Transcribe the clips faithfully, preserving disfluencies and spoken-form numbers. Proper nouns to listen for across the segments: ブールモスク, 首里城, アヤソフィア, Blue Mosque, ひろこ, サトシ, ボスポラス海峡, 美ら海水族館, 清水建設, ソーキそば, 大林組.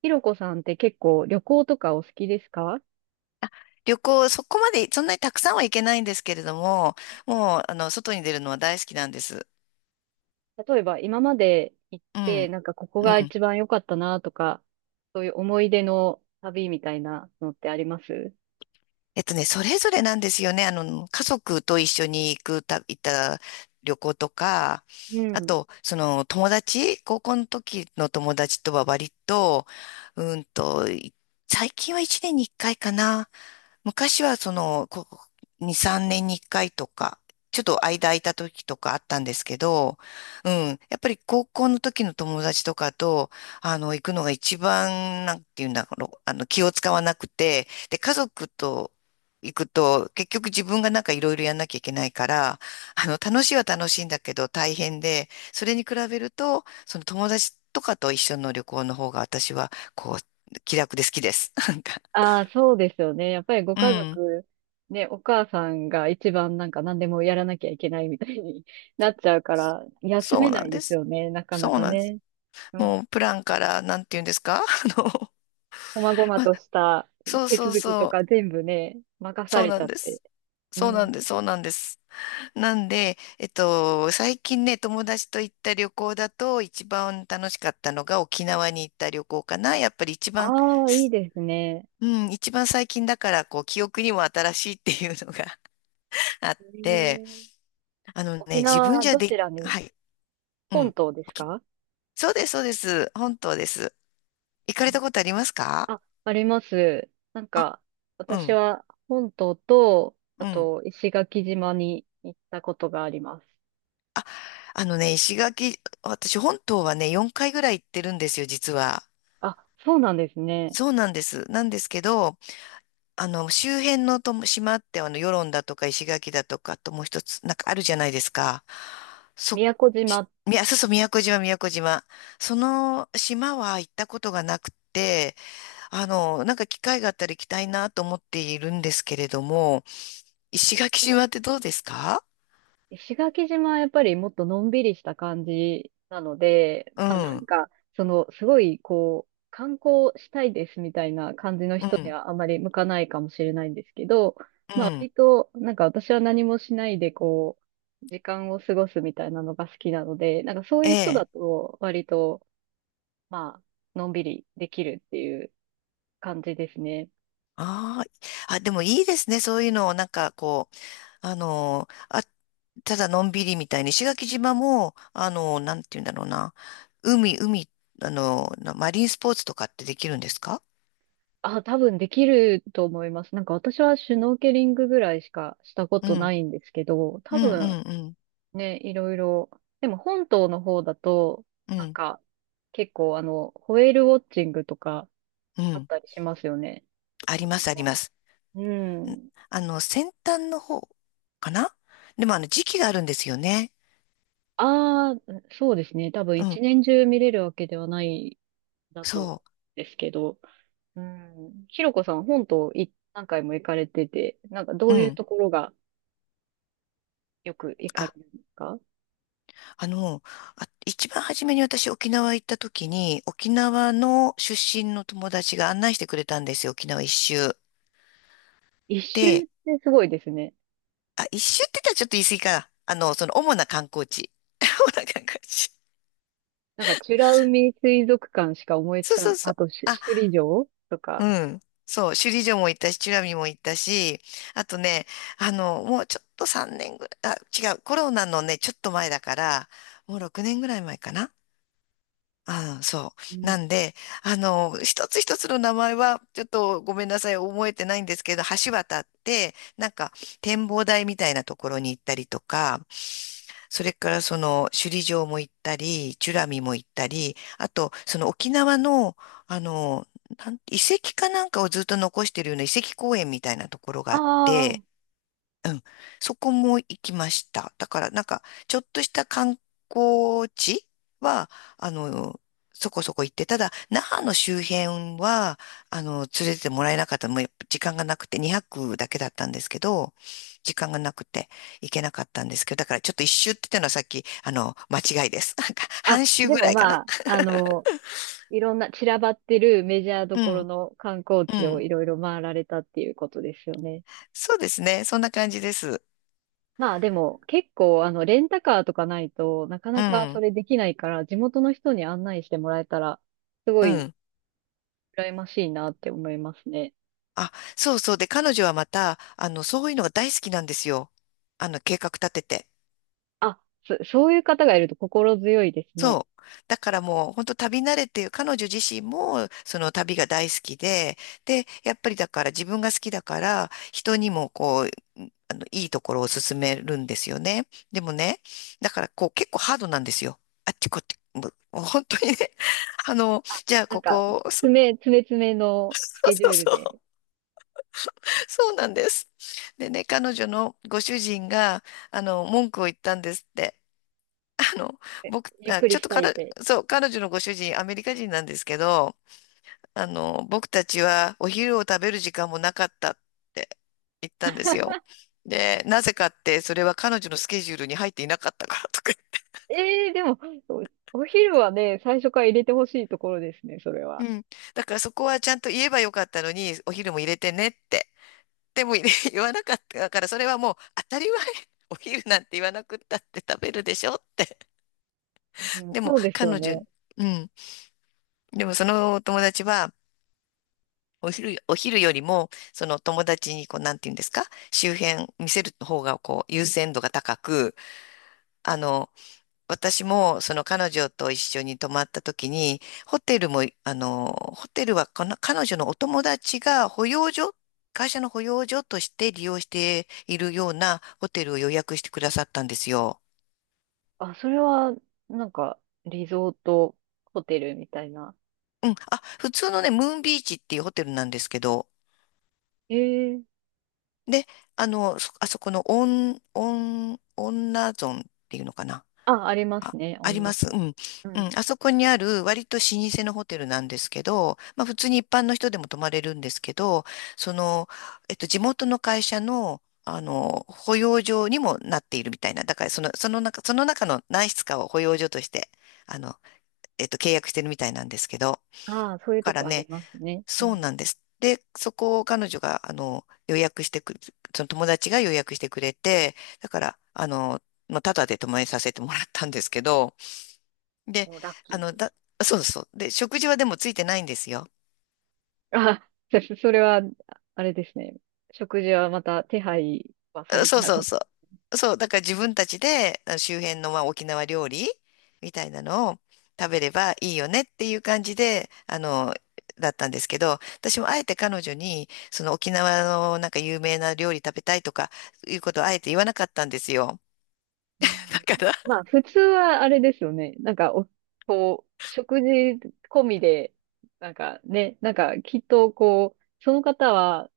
ひろこさんって結構旅行とかお好きですか？旅行、そこまで、そんなにたくさんは行けないんですけれども、もう、あの、外に出るのは大好きなんです。例えば今まで行っうて、ん、なんかここうがん。一番良かったなとか、そういう思い出の旅みたいなのってあります？えっとね、それぞれなんですよね。あの、家族と一緒に行くた、行った旅行とか、うあん。と、その、友達、高校の時の友達とは割と、うんと、い最近は一年に一回かいかな。昔はその、ここに、さんねんにいっかいとか、ちょっと間空いた時とかあったんですけど、うん、やっぱり高校の時の友達とかと、あの、行くのが一番、なんていうんだろう、あの、気を使わなくて、で、家族と行くと、結局自分がなんかいろいろやんなきゃいけないから、あの、楽しいは楽しいんだけど大変で、それに比べると、その友達とかと一緒の旅行の方が私は、こう、気楽で好きです。なんか、ああ、そうですよね。やっぱりごう家ん。族、ね、お母さんが一番なんか何でもやらなきゃいけないみたいに なっちゃうから、休そめうなないんでですす。よね、なかなそうかなんです。ね。うん。もうプランからなんて言うんですか？ あの、こまごまとしたそう手そう続きとそかう、全部ね、任さそうれちなゃんっでて。す。うそうなん。んです、そうなんです。なんで、えっと、最近ね、友達と行った旅行だと一番楽しかったのが沖縄に行った旅行かな。やっぱり一番、ああ、いいすですね。うん、一番最近だから、こう、記憶にも新しいっていうのが あっえて、ー、あのね、沖自分縄、じゃどで、ちらはに？い、う本ん。島です沖か？そうです、そうです。本当です。行かれたことありますか？あ、あります。なんか、う私ん。は本島と、あうん。と石垣島に行ったことがあります。あのね、石垣、私本島はね、よんかいぐらい行ってるんですよ、実は。あ、そうなんですね。そうなんです。なんですけど、あの、周辺のとも島って、あの、与論だとか石垣だとか、あともう一つ、なんかあるじゃないですか。そ、宮古島？みやそうそう、宮古島、宮古島。その島は行ったことがなくて、あの、なんか機会があったら行きたいなと思っているんですけれども、石垣島ってどうですか？石垣島はやっぱりもっとのんびりした感じなので、うまあ、なん、うんん、か、その、すごい、こう、観光したいですみたいな感じの人にはあまり向かないかもしれないんですけど、うまあ、ん。割と、なんか私は何もしないで、こう、時間を過ごすみたいなのが好きなので、なんかそういう人ええ、だと、割と、まあ、のんびりできるっていう感じですね。ああ、あ、でもいいですね。そういうのを、なんかこう、あのー、あ、ただのんびりみたいに、石垣島も、あのー、なんて言うんだろうな。海、海、あのー、なマリンスポーツとかってできるんですか？あ、多分できると思います。なんか私はシュノーケリングぐらいしかしたこうとなん、いんですけど、う多ん、分うん、ね、いろいろ。でも本島の方だと、うん、うなんん、か、結構あの、ホエールウォッチングとかうあっん。たりしますよね。ありま沖す、ありま縄。す。うんん。あの、先端の方かな。でも、あの、時期があるんですよね。ああ、そうですね。多分うん、一年中見れるわけではないだと、そですけど。うん。ひろこさん、本島い何回も行かれてて、なんかどう。うういうん。ところがよく行かれあ、るんですか？あの、あ、一番初めに私沖縄行った時に、沖縄の出身の友達が案内してくれたんですよ、沖縄一周。一周で、ってすごいですね。あ、一周って言ったらちょっと言い過ぎかな。あの、その主な観光地。主な観光地。なんか、美ら海水族館しか思いつそうかそん、うそあう。とし、あ、首里城とうか。ん。そう、首里城も行ったし、美ら海も行ったし、あとね、あの、もうちょっとさんねんぐらい、あ、違う、コロナのね、ちょっと前だから、もうろくねんぐらい前かな。ああ、そう。なんで、あの、一つ一つの名前は、ちょっとごめんなさい、覚えてないんですけど、橋渡って、なんか、展望台みたいなところに行ったりとか、それからその、首里城も行ったり、チュラミも行ったり、あと、その沖縄の、あの、なん遺跡かなんかをずっと残してるような遺跡公園みたいなところがあっあて、うん。そこも行きました。だからなんか、ちょっとした観光地は、あの、そこそこ行って、ただ、那覇の周辺は、あの、連れてってもらえなかった。もうやっぱ時間がなくて、にはくだけだったんですけど、時間がなくて行けなかったんですけど、だからちょっと一周って言ったのはさっき、あの、間違いです。なんか、あ、あ、半周でぐもらいかな。まあ、あの、いろんな散らばってるメジャーどうころん、の観光う地をん。いろいろ回られたっていうことですよね。そうですね。そんな感じです。まあでも結構あのレンタカーとかないとなかうなかそん、れできないから地元の人に案内してもらえたらすごういん。羨ましいなって思いますね。あ、そうそう。で、彼女はまた、あの、そういうのが大好きなんですよ。あの、計画立てて。あ、そ、そういう方がいると心強いですね。そう。だからもう、本当旅慣れてる、彼女自身も、その旅が大好きで、で、やっぱりだから自分が好きだから、人にもこう、んあの、いいところを勧めるんですよね。でもね、だからこう、結構ハードなんですよ。あっちこっち、もうもう本当にね、あの、じゃあなんこかこ、そ詰め、詰め詰めのスうケジそュうールそで、う、そうなんです。でね、彼女のご主人が、あの、文句を言ったんですって。あの、僕、ゆっあ、くちりょっしとたいっ彼、て。そう、彼女のご主人、アメリカ人なんですけど、あの、僕たちはお昼を食べる時間もなかったって言ったんですよ。で、なぜかって、それは彼女のスケジュールに入っていなかったからとか。ええでも、お、お昼はね、最初から入れてほしいところですね、それうは。ん。だからそこはちゃんと言えばよかったのに、お昼も入れてねって。でも入れ 言わなかったから、それはもう当たり前。お昼なんて言わなくったって食べるでしょって。うん、でも、そうですよ彼女、ね。うん。でも、そのお友達は、お昼、お昼よりも、その友達に、こう、なんて言うんですか、周辺見せる方が、こう、優先度が高く、あの、私も、その彼女と一緒に泊まった時に、ホテルも、あの、ホテルはこの、彼女のお友達が保養所、会社の保養所として利用しているようなホテルを予約してくださったんですよ。あ、それは、なんか、リゾートホテルみたいな。うん。あ、普通のね、ムーンビーチっていうホテルなんですけど、ええ。で、あの、そあそこのオン、オン、女ゾンっていうのかな。あ、ありまあ、すね、あありりまます。す。うん。ううん。ん。あそこにある割と老舗のホテルなんですけど、まあ普通に一般の人でも泊まれるんですけど、その、えっと、地元の会社の、あの、保養所にもなっているみたいな。だからその、その中、その中の何室かを保養所として、あの、えっと、契約してるみたいなんですけど。だああ、そういうとからこありね、ますね。うそうん。なんです。で、そこを彼女が、あの、予約してく、その友達が予約してくれて、だから、あの、まあ、タダで泊まりさせてもらったんですけど、で、もうラッあキーの、でだ、す。そうそう。で、食事はでもついてないんですよ。あ、そそれは、あれですね。食事はまた手配はされてそうなそかうっ、そう。そう、だから自分たちであの周辺のまあ沖縄料理みたいなのを食べればいいよねっていう感じで、あの、だったんですけど、私もあえて彼女に、その沖縄のなんか有名な料理食べたいとかいうことをあえて言わなかったんですよ。うん。だから、まあ、普通はあれですよね。なんかお、こう、食事込みで、なんかね、なんかきっとこう、その方は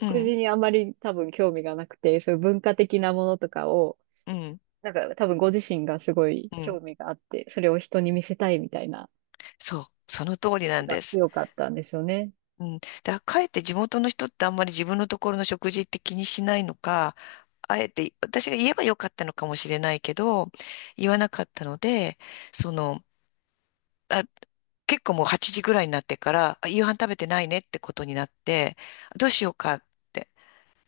うん、事にあまり多分興味がなくて、そういう文化的なものとかを、うん、なんか多分ご自身がすごいうん。興味があって、それを人に見せたいみたいな、そう、その通りなんがです。強かったんですよね。うん。だかえって地元の人ってあんまり自分のところの食事って気にしないのか、あえて私が言えばよかったのかもしれないけど、言わなかったので、その、あ、結構もうはちじぐらいになってから、あ夕飯食べてないねってことになって、どうしようかって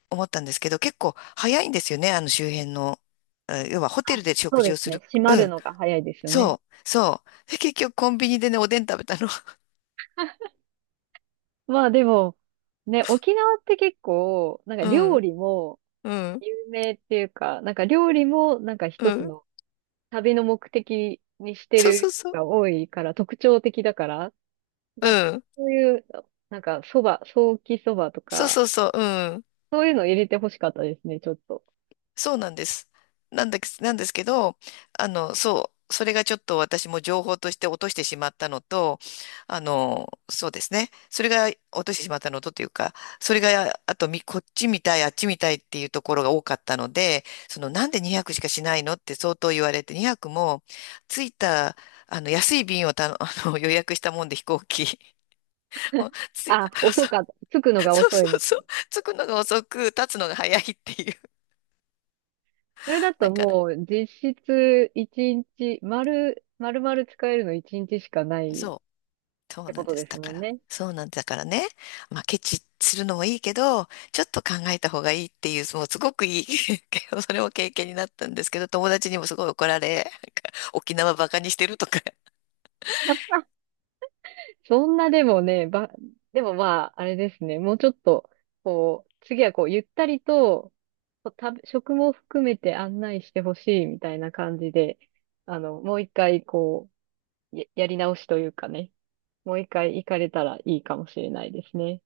思ったんですけど、結構早いんですよね、あの周辺の。え要はホテあ、ルでそ食う事でをすすね。る。閉まうるん。のが早いですよね。そう、そう。で結局コンビニでね、おでん食べたの。まあでも、ね、沖縄って結構、なんかう料ん、理も、うん、有名っていうか、なんか料理もなんかう一つん。の旅の目的にしてそうそるうそ人う。が多いから特徴的だから、うなんかん。そういう、なんかそば、ソーキそばとそうか、そうそう、うん。そういうの入れてほしかったですね、ちょっと。そうなんです。なんだけ、なんですけど、あの、そう、それがちょっと私も情報として落としてしまったのと、あの、そうですね。それが落としてしまったのとというか、それが、あとみ、こっちみたい、あっちみたいっていうところが多かったので、その、なんでにひゃくしかしないのって相当言われて、にひゃくも、着いた、あの、安い便をたの、あの、予約したもんで飛行機。もうつい、あ、遅かった。着くのがそう遅いそうそうみたそいな。う、着くのが遅く、立つのが早いっていう。それだだとからもう実質一日、丸、丸々使えるの一日しかないそっう、そうてなこんとです。ですだもかんら、ね。そうなんだからね、まあ、ケチするのもいいけど、ちょっと考えた方がいいっていう、もうすごくいい それも経験になったんですけど、友達にもすごい怒られ、なんか沖縄バカにしてるとかそんなでもね、ば、でもまあ、あれですね。もうちょっと、こう、次はこう、ゆったりと、こう食べ食も含めて案内してほしいみたいな感じで、あの、もう一回、こう、や、やり直しというかね、もう一回行かれたらいいかもしれないですね。